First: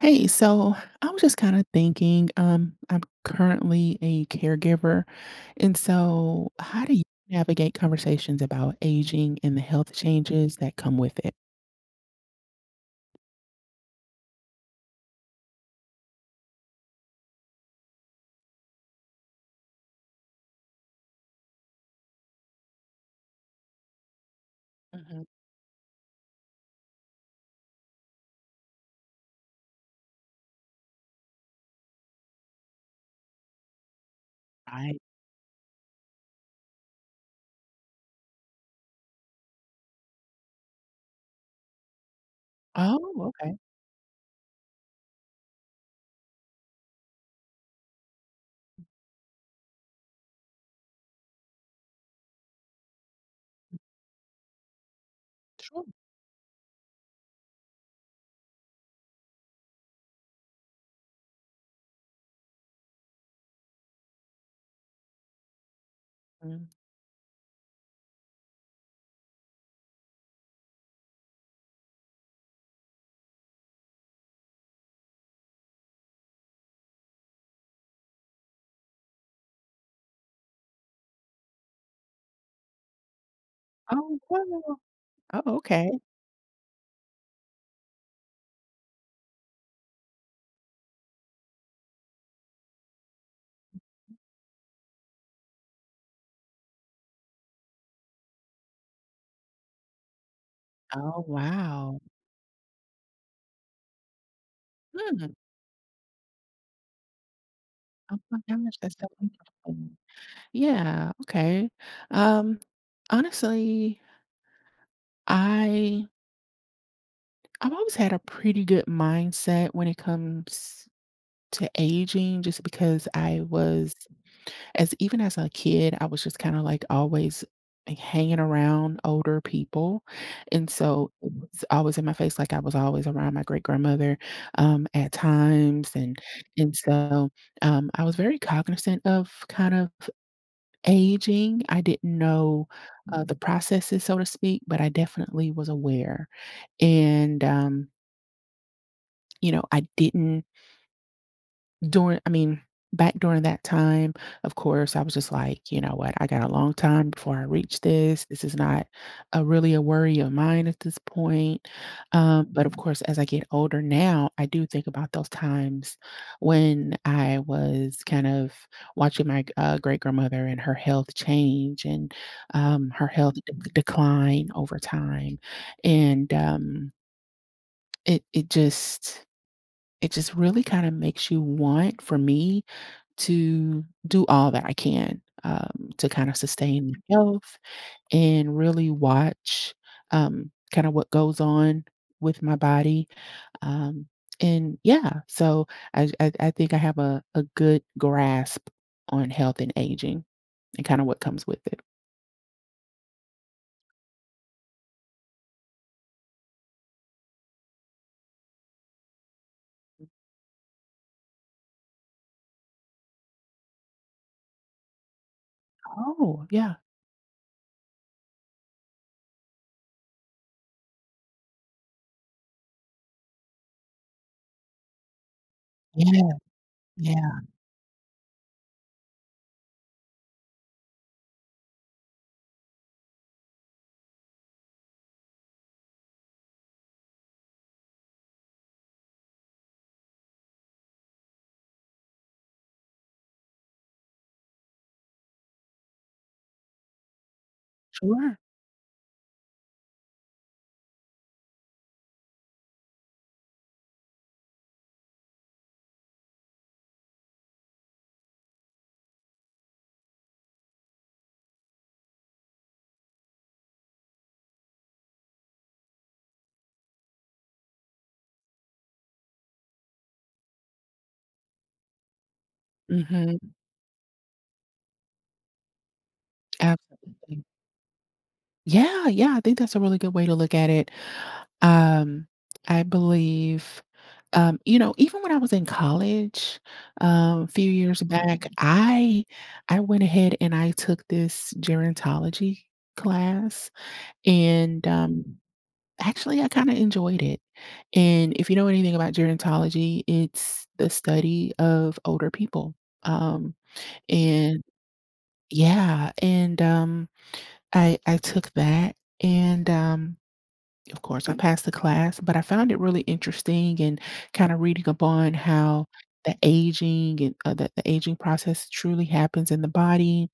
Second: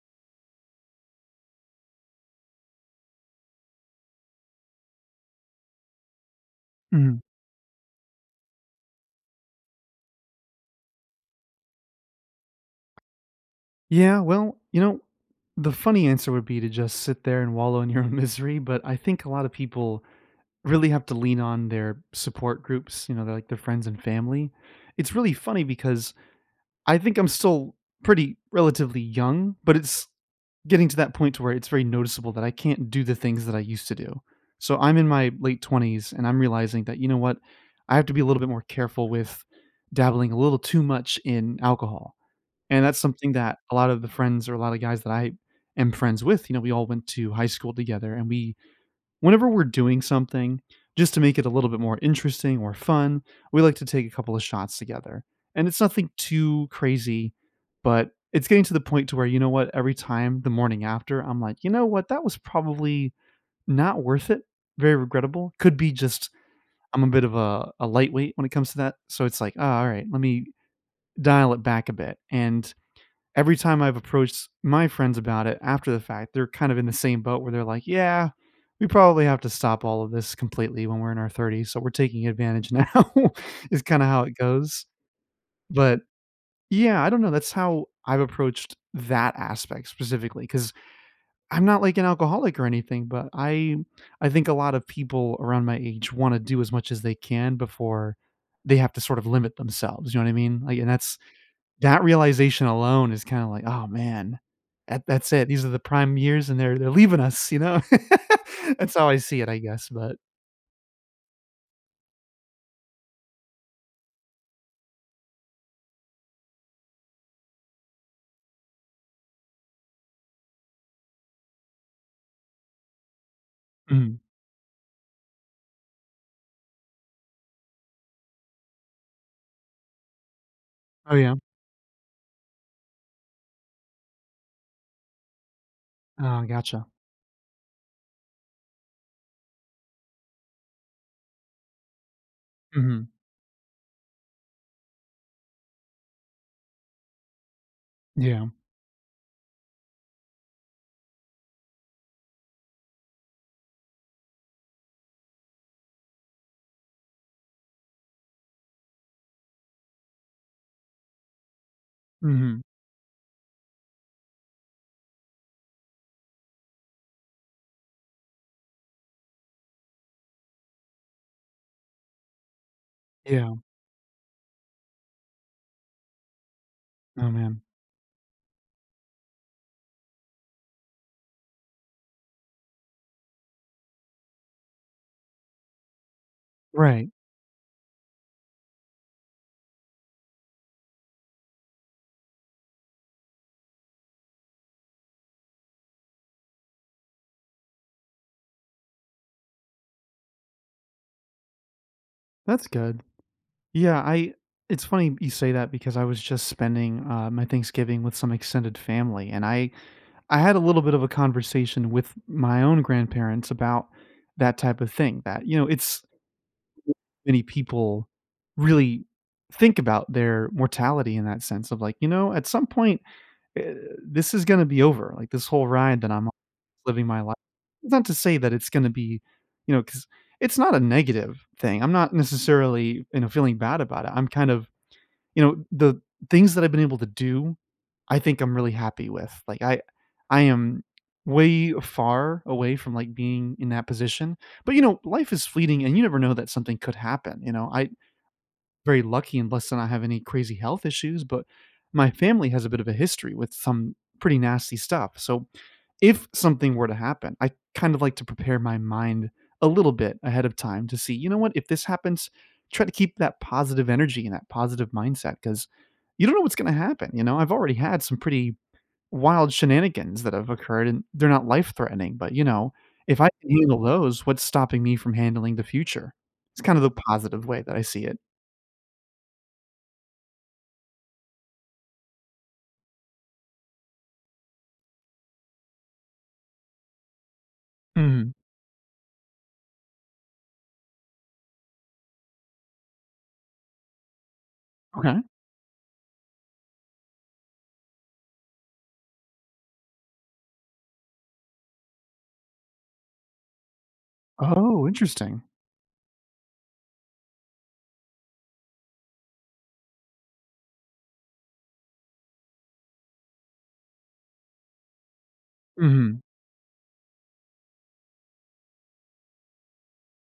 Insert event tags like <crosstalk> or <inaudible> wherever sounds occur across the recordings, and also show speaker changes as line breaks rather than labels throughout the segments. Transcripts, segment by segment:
Hey, so, I was just kinda thinking, um, I'm currently a caregiver, and so, how do y
Mhm.
navigate conversations about aging and the health changes that come with it?
Yeah. Well, you know, the funny answer would be to just sit there and wallow in your misery, but I think a lotta people really have to lean on their support groups, you know, their, like, their friends and family. It's
Mhm.
really funny because I think I'm still pretty relatively young, but it's getting to that point to where it's very noticeable that I can't do the things that I used to do. So
I
I'm in my late 20s and I'm realizing that, you know what, I have to be a little bit more careful with dabbling a little too much in alcohol. And that's
Oh,
something
okay.
that a lot of the friends or a lotta guys that I am friends with, you know, we all went to high school together and we whenever we're doing something, just to make it a little bit more interesting or fun, we like to take a couple of shots together. And it's
Sure.
nothing too crazy, but it's getting to the point to where, you know what, every time the morning after, I'm like, "You know what, that was probably not worth it, very regrettable." Could be just
Mm.
I'm a bit of a a lightweight when it comes to that. So it's like, "Ah, alright, lemme dial it back a bit." And every time I've approached my friends about it after the fact, they're kind of in the same boat where they're like, "Yeah, we probably have to stop all of this completely when we're in our 30s, so, we're taking advantage now,” is kinda
Oh,
how it
<unintelligible>
goes
oh, okay.
but, yeah, I don't know, that's how I've approached that aspect specifically, 'cause I'm not like an alcoholic or anything, but I I think a lot of people around my age wanna do as much as they can before they have to sort of limit themselves, you know what I mean? Like, and that's
Oh, wow.
that realization alone is kinda like, "Oh, man, that that's
Hmm.
it, these are the prime years, and they're they're leaving us, you know?"
Oh my gosh,
<laughs>
that's
That's
so
how I see it, I guess,
interesting.
but
Yeah, okay, um, honestly I I've always had a pretty good mindset when it comes to aging just because I was
Mhm.
as even as a kid, I was just kinda, like, always, like, hanging around older people, and so
Oh
it
yeah.
was always in my face, like, I was always around my great-grandmother, um, at times, and
Oh,
and
gotcha.
so, um, I was very cognizant of kind of aging, I didn't know,
Mhm.
uh, the processes, so to speak, but I definitely was aware, and, um
Yeah.
you know, I didn't during I mean, back during that time, of course, I was just like, "You know what, I got a long time before I reach this, this is not a really a worry of mine at this point." Um,
Mhm.
but, of course, as I get older now, I do think about those times when I was kind of watching my g uh, great-grandmother and her health change and, um, her health de
Yeah.
d decline over time, and um
Oh man.
it it just it just really kinda makes you want, for me, to do all that I can, um, to kinda sustain
Right.
health and really watch, um, kinda what goes on with my body, um, and yeah, so, I j I I think I have a a good grasp on health and aging and kinda what comes with it.
That's good, yeah I it's funny you say that because I was just spending, uh, my Thanksgiving with some extended family, and I I had a little bit of a conversation with my own grandparents about that type of thing, that, you know, it's
Oh, yeah.
many people really think about their mortality in that sense of, like, "You know, at some point, eh this is gonna be over, like, this whole ride that
Yeah,
I'm on living my li"
yeah.
Not to say that it's gonna be you know, 'cause it's not a negative thing. I'm not necessarily, you know, feeling bad about it. I'm kind of you know, the things that I've been able to do, I think I'm really happy with, like, I I am way far away from, like, being in that position, but, you know, life is fleeting, and you never know that something could happen, you know, I
Sure.
very lucky and blessed to not have any crazy health issues, but my family has a bit of a history with some pretty nasty stuff, so if something were to happen, I'd kind of like to prepare my mind a little bit ahead of time to see, "You know what? If this happens, try to keep that positive energy and that positive mindset, 'cause you don't know what's gonna happen, you know?" I've already had some pretty wild shenanigans that have occurred, and they're not life threatening, but, you know, if I
Mhm.
can handle those, what's stopping me from handling the future? It's kind of the
Absolutely
positive way that I see it.
Yeah, yeah, I think that's a really good way to look at it. Um, I believe, um, you know, even when I was in college, uh, few years
Mm
back, I I went ahead and I took this gerontology class, and,
Okay.
um, actually, I kinda enjoyed it, and if you know anything about gerontology, it's the study of older people, um, and
Oh, interesting.
yeah, and, um, I I took that, and, um, of course, I passed the class, but I found it really interesting and kinda reading up on how
Mhm.
the aging and, uh, the the aging process truly happens in the body,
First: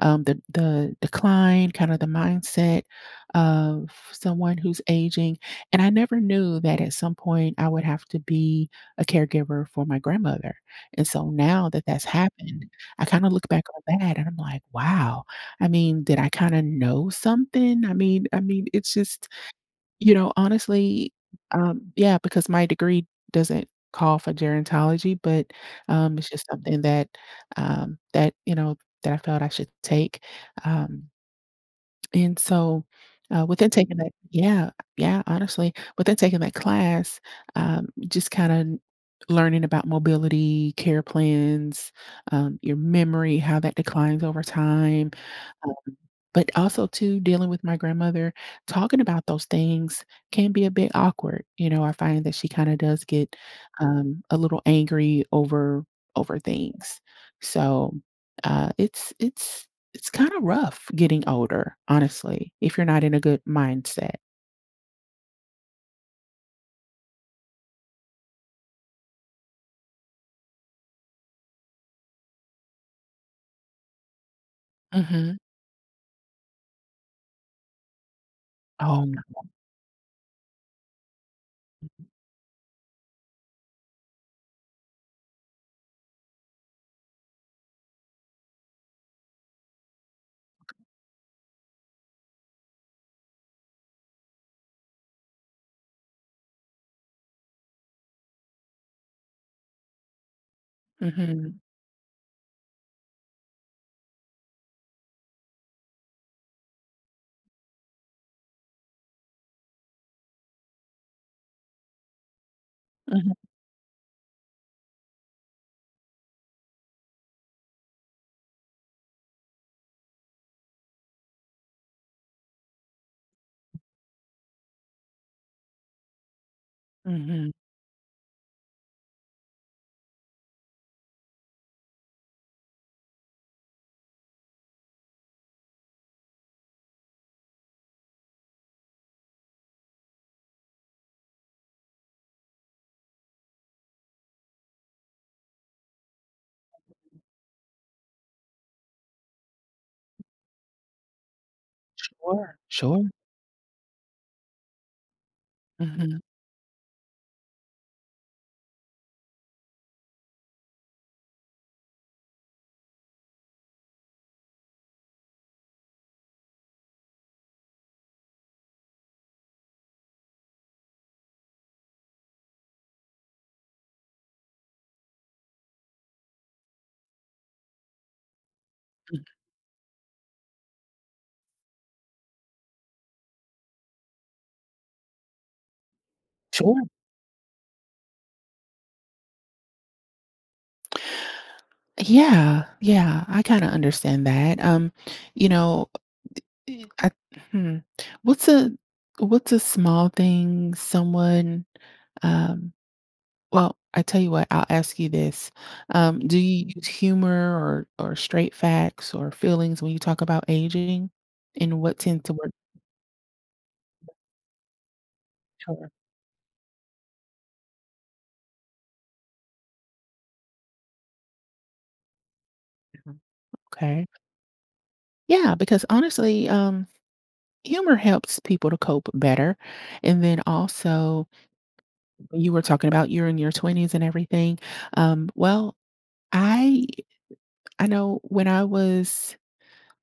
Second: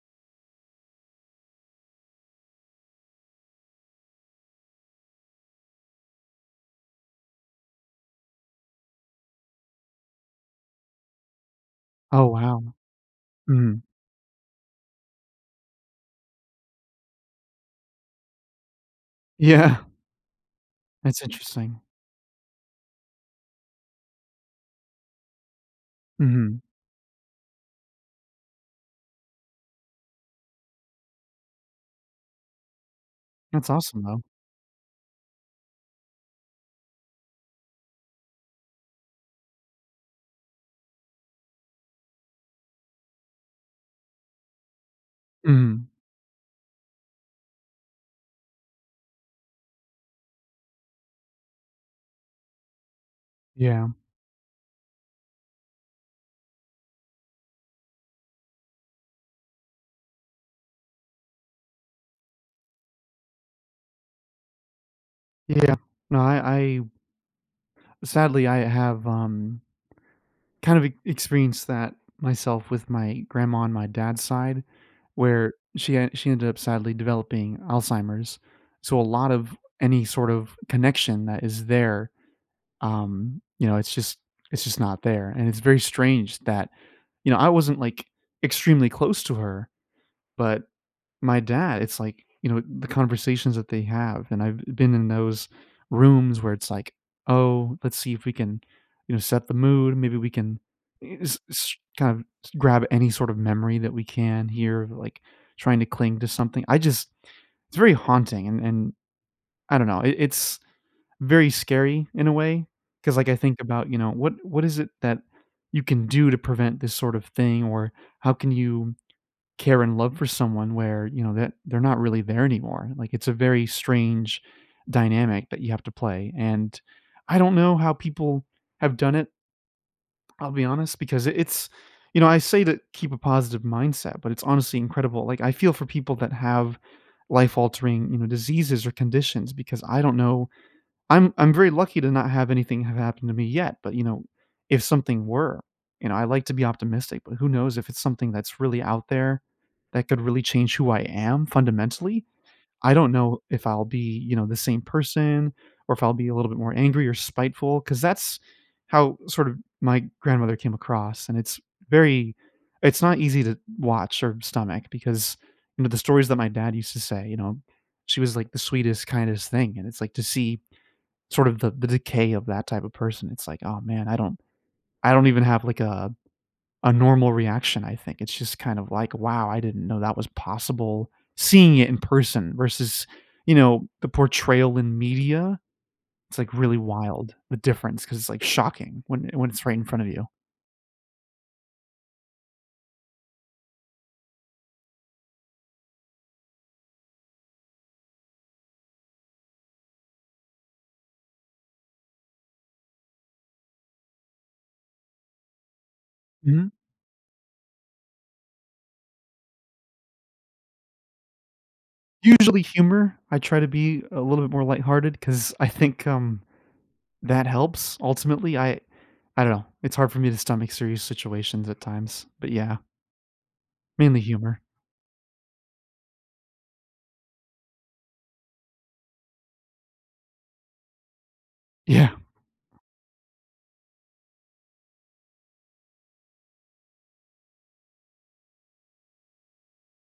um, the the decline, kinda the mindset of someone who's aging. And I never knew that at some point I would have to be a caregiver for my grandmother, and so now that that's
Oh, wow,
happened, I kinda look back
mhm.
on that, and I'm like, "Wow." I mean, did I kinda know something? I mean I mean, it's just
Yeah.
you know, honestly
That's interesting.
um, yeah, because my degree doesn't call for gerontology, but, um, it's just
Mhm.
something that um, that, you know, that I thought I should take, um And so, uh, within
That's
taking
awesome
that
though.
yeah, yeah, honestly. Within taking that class, uh, just kinda learning about mobility, care plans, uh, your memory, how that declines over time, uh
Mm.
but also, too, dealing with my grandmother, talking about those things can be a bit awkward, you know, I find that she kinda does get,
Yeah.
um, a little angry over over things. So, uh, it's it's it's kinda rough getting older, honestly, if you're not in a good mindset.
Yeah. No, I I sadly, I have, um kind of e experienced that myself with my grandma on my dad's side,
Mhm.
where she e she ended up sadly developing Alzheimer's. So
Oh,
a lot
no.
of any sort of connection that is there, um, you know, it's just it's just not there. And it's very strange that you know, I wasn't, like, extremely close to her, but, my dad it's like, you know, the conversations that they have, and I've been in those rooms where it's like, "Oh, let's see if we can, you know, set the mood. Maybe we can eh s
Mhm.
s kind of grab any sort of memory that we can hear," like, trying to cling to something. I just it's very haunting, and and I don't know. I it's very scary in a way 'cause, like, I
Mhm.
think about, you know, what what is it that you can do to prevent this sort of thing, or how can you care and love for someone where, you know, that they're not really there anymore? Like, it's a very strange dynamic that you have to play, and I
Mhm.
don't know how people have done it. I'll be honest because i it's you know, I say to keep a positive mindset, but it's honestly incredible. Like, I feel for people that have life-altering, you know, diseases or conditions because I don't know I'm I'm very lucky to not have anything have happened to me yet, but, you know, if something were, you know, I like to be optimistic. But who knows if it's something that's really out there that could really change who I am fundamentally.
Sure.
I
Sure.
don't know if I'll be, you know, the same person or if I'll
Mhm.
be a little bit more angry or spiteful 'cause that's how, sort of, my grandmother came across, and it's very it's not easy to watch or stomach because, me the stories that my dad used to say, you know, she was, like, "the sweetest, kindest thing," and it's like, to see, sort of, the the decay of that type of person. It's, like, "Oh, man." I don't I don't even have, like, a a normal reaction, I think. It's just kind of, like,
Mm.
"Wow. I didn't know that was possible," seeing it in person versus, you know, the portrayal in media, it's, like, really
Sure.
wild, the difference, 'cause it's, like, shocking when when it's right in front of you.
Yeah. Yeah. I kinda understand that. Um, you know, uh uh e uh hmm what's a what's a small thing someone, um Well, I tell you what. I'll ask you this. Um, do you
Mhm.
use humor or or straight facts or feelings when you talk about aging? And what tend to work?
Usually, humor. I try to be a little bit more lighthearted 'cause I
Sure.
think, um, that helps ultimately. I I don't know. It's hard for me to stomach serious situations at times. But, yeah
Uh-huh, okay.
mainly humor.
Yeah, because, honestly, um, humor helps people to cope better, and then, also
Yeah.
…you were talking about you were in your 20s and everything, um, well, I I know when I was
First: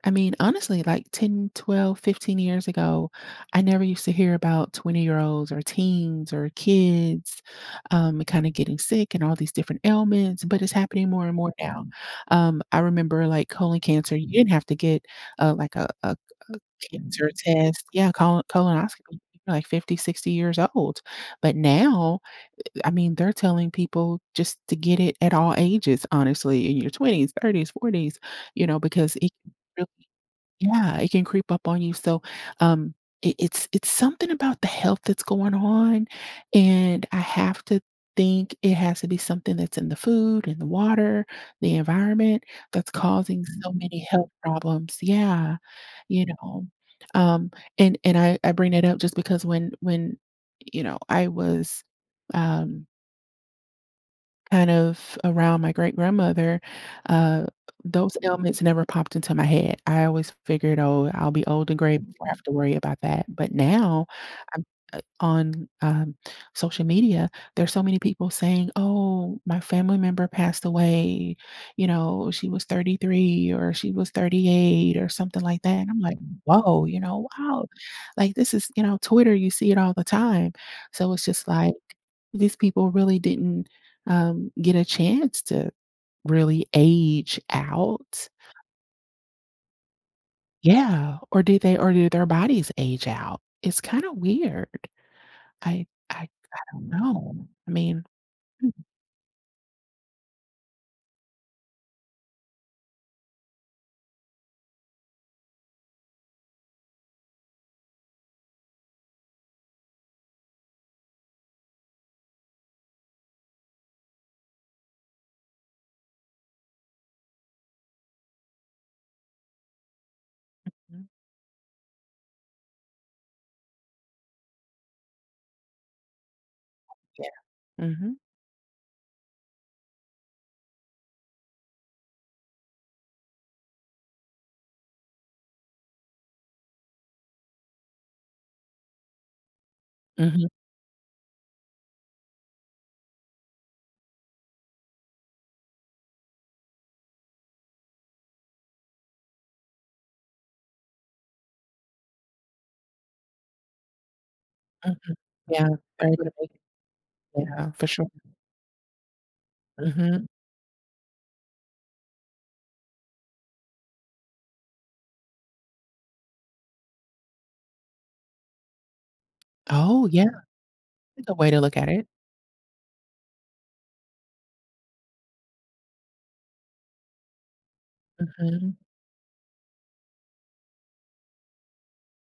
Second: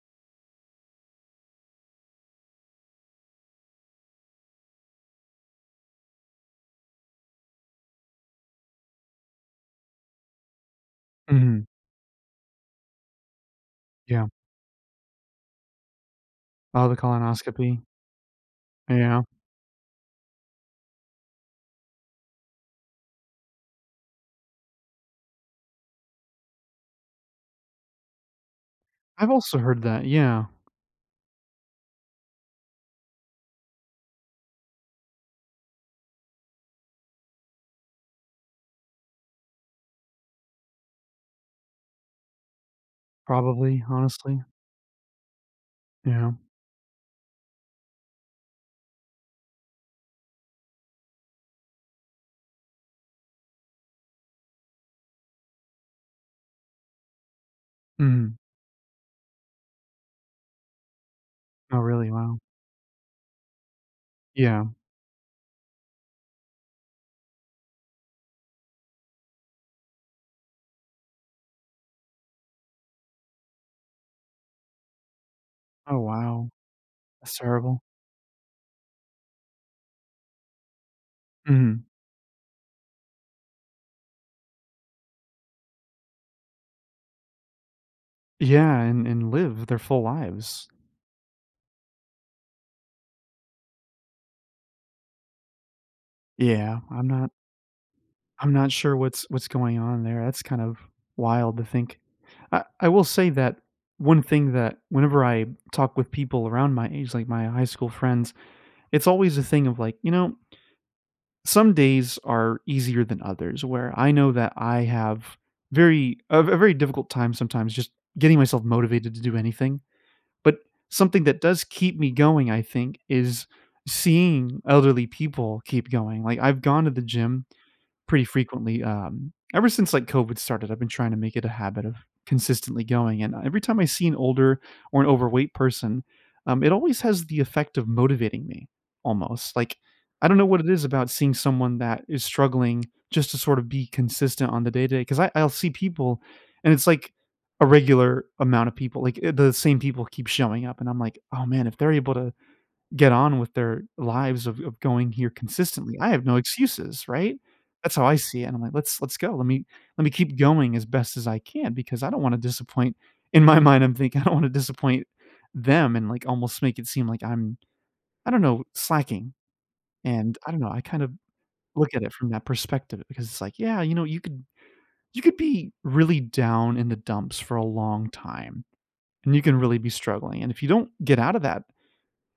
I mean, honestly, like, 10, 12, 15 years ago, I never used to hear about twenty-year-olds or teens or kids, um, kinda getting sick and all these different ailments, but it's happening more and more
Mhm.
now. Um, I remember, like, colon cancer,
Yeah.
you didn't have to get, uh, like, a a a
Oh, the
cancer test.
colonoscopy.
Yeah, colon colonoscopy
Yeah.
<unintelligible> like, 50, 60 years old. But now, eh I mean, they're telling people just to get it at all ages, honestly, in your 20s, 30s, 40s, you know, because it
I've also heard
really
that, yeah.
Yeah, it can creep up on you, so, um, it it's it's something about the health that's going on, and I have to think it has to be something that's in the food, in the water, the environment that's causing so
Probably,
many health
honestly.
problems. Yeah. You
Yeah.
know? Um, and and I I bring it up just because when when, you know, I was, um kind of around my great-grandmother, uh, those
Mhm.
ailments never popped into my head. I always figured, "Oh, I'll be old
Oh,
and gray
really?
before I
Wow.
have to worry about that." But now, a
Yeah.
uh, on, um, social media, there's so many people saying, "Oh, my family member passed away," you know, "she was 33," or "she was 38," or something like that, and I'm
Oh,
like,
wow.
"Whoa," you know,
That's
"wow!"
terrible.
Like, this is, you know, on Twitter, you see it all the time. So it's just like,
Mhm.
these people really didn't, um, get a chance to really age out.
Yeah, and and live their full lives.
Yeah. Or did they or did their bodies age out? It's kinda weird. I I I
Yeah.
don't
I'm not
know. I mean
I'm not sure what's what's going on there. That's kind of wild to think. I I will say that one thing that whenever I talk with people around my age, like my high school friends, it's always a thing of, like, you know some days are easier than others where I know that I have very a ve very difficult time sometimes just getting myself motivated to do anything, but
Mhm.
something that does keep me going, I think, is seeing elderly people keep going. Like, I've gone to the
Yeah,
gym
mhm.
pretty frequently, um, ever since, like, COVID started, I've been trying to make it a habit of consistently going, and, uh, every time I see an older or an overweight person, um, it always has the effect of motivating me almost. Like, I don't know
Mhm.
what it is about seeing someone that is struggling just to sort of be consistent on the day-to-day. 'Cause I I'll see people, and it's like a regular amount of people, like, i the same people keep showing up, and I'm like, "Oh, man. If they're able to get on with their lives of of going
Mhm,
here
yeah.
consistently, I have no
<unintelligible>
excuses," right?
Yeah, for
That's how
sure.
I see it and I'm like, "Let's let's go. Let me let me
Mhm.
keep going as best as I can because I don't wanna disappoint," in my mind, I'm thinking, "I don't wanna disappoint them," and, like, almost make it seem like I'm I don't know, slacking,
Oh, yeah.
and I don't know, I kind of
That's a way to look at
look at
it.
it from that perspective because it's like, "Yeah, you know, you could you could be really down in the dumps for a long time
Mhm.
and you can really be struggling and if you don't get out of that,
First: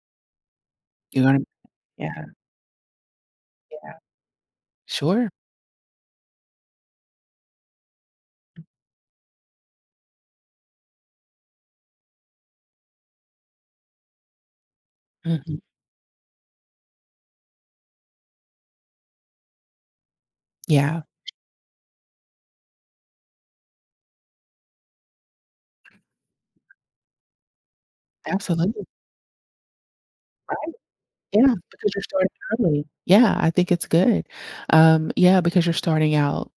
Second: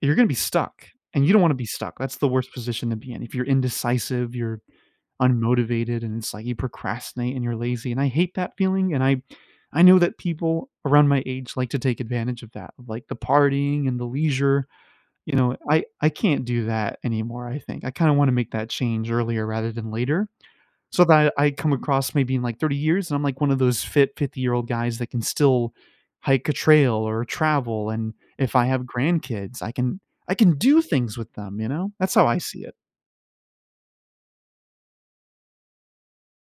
you're gonna be stuck," and you don't
<unintelligible>
wanna be stuck. That's the
Yeah.
worst position to be in. If you're
Yeah.
indecisive, you're
Sure.
unmotivated, and it's like you procrastinate, and you're lazy and I hate that feeling, and I I know that people around my age like to take advantage of that, like the partying and the leisure, you know?
Mhm.
I I can't do that anymore, I think. I kinda wanna make that change earlier rather than later,
Yeah.
so that I come across maybe in, like, 30 years, and I'm like one of those fit 50-year-old guys that can still hike a trail or travel, and if I have
Absolutely.
grandkids, I can I can
Right?
do things with
Yeah,
them, you know?
because you're
That's how
starting
I see it.
early. Yeah, I think it's good. Um, yeah, because you're starting out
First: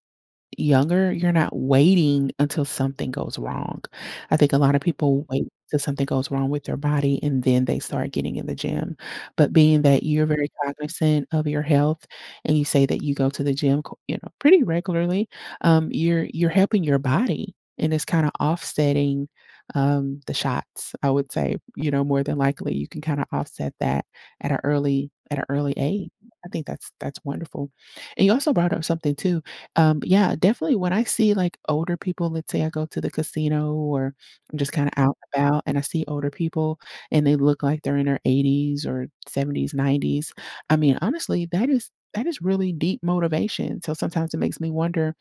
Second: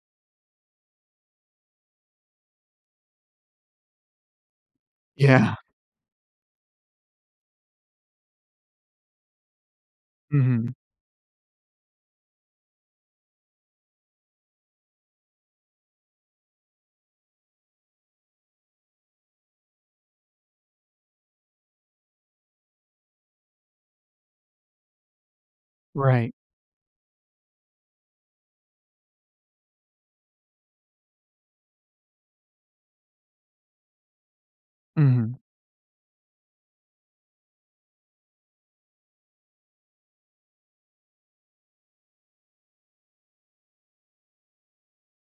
younger, you're not waiting until something goes wrong. I think a lot of people wait
Yeah.
till something goes wrong with their body, and then they start getting in the gym. But being that you're very
Mhm.
cognizant of your health and you say that you go to the gym, co you know, pretty regularly, um, you're you're helping your body, and it's kinda offsetting, um, the shots, I would say. You know, more than likely, you can kinda offset that at a early at a early age.
Right.
I think that's that's wonderful. And you also brought up something too. Um, yeah, definitely, when I see, like, older people, let's say I go to the casino or just kinda out
Mhm.
and about, and I see older people and they look like they're in their 80s or 70s, 90s, I mean, honestly, that is that is really deep motivation. So sometimes it makes me wonder,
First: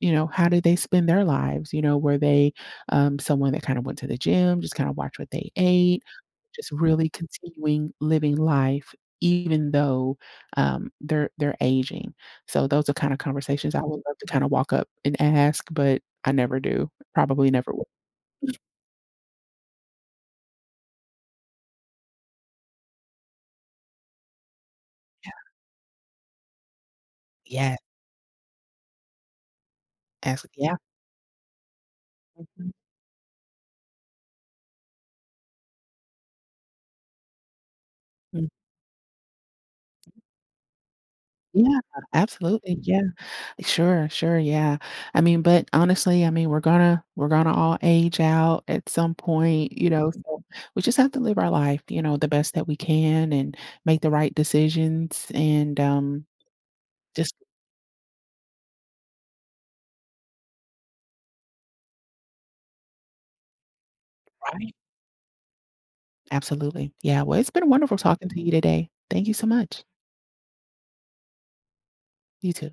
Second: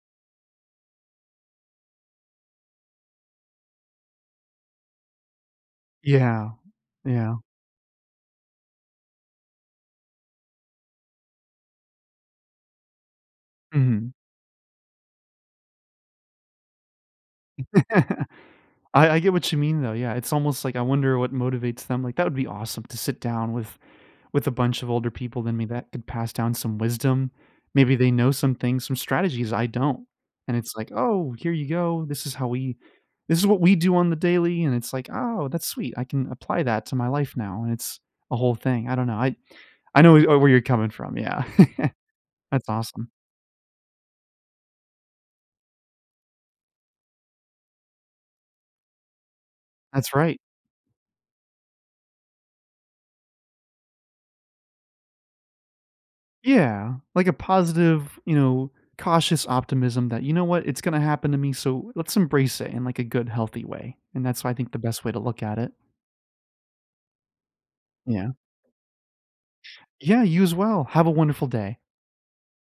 you know, how did they spend their lives? You know, were they, um, someone that kinda went to the gym, just kinda watch what they ate,
Yeah.
just really
Yeah.
continuing living life even though, um, they're they're aging. So those are kinda conversations I would
Mhm.
love to kinda walk up and ask, but I never do. Probably never would.
<chuckles>
<chuckles>
I I get what you mean, though, yeah, it's almost like I wonder what motivates them, like, that would be awesome to sit down with with a bunch of older
Yeah.
people than me that could pass down some wisdom.
Yeah.
Maybe they know some things, some strategies I don't
That's
and it's
yeah.
like, "Oh, here you go. This is how
Mhm.
we this is what we do on the daily," and it's like, "Oh, that's sweet, I can apply that to my life now," and it's a
Hmm.
whole thing. I don't know. I I know w uh, where you're coming from, yeah.
Yeah,
<chuckles> That's
absolutely, yeah.
awesome.
Sure, sure, yeah. I mean, but, honestly, I mean, we're gonna we're gonna all age out at some point, you know,
That's right.
so we just have to live our life, you know, the best that we can and make the right decisions, and, um,
Yeah. Like a
just
positive, you know, cautious optimism that, "You know what? It's gonna happen to me, so let's embrace it in, like, a good healthy way," and that's why I
Right.
think the best way to look at it.
Absolutely. Yeah, well, it's been wonderful talking
Yeah.
to you today. Thank you so much.
Yeah, you as well. Have a wonderful day.
You too.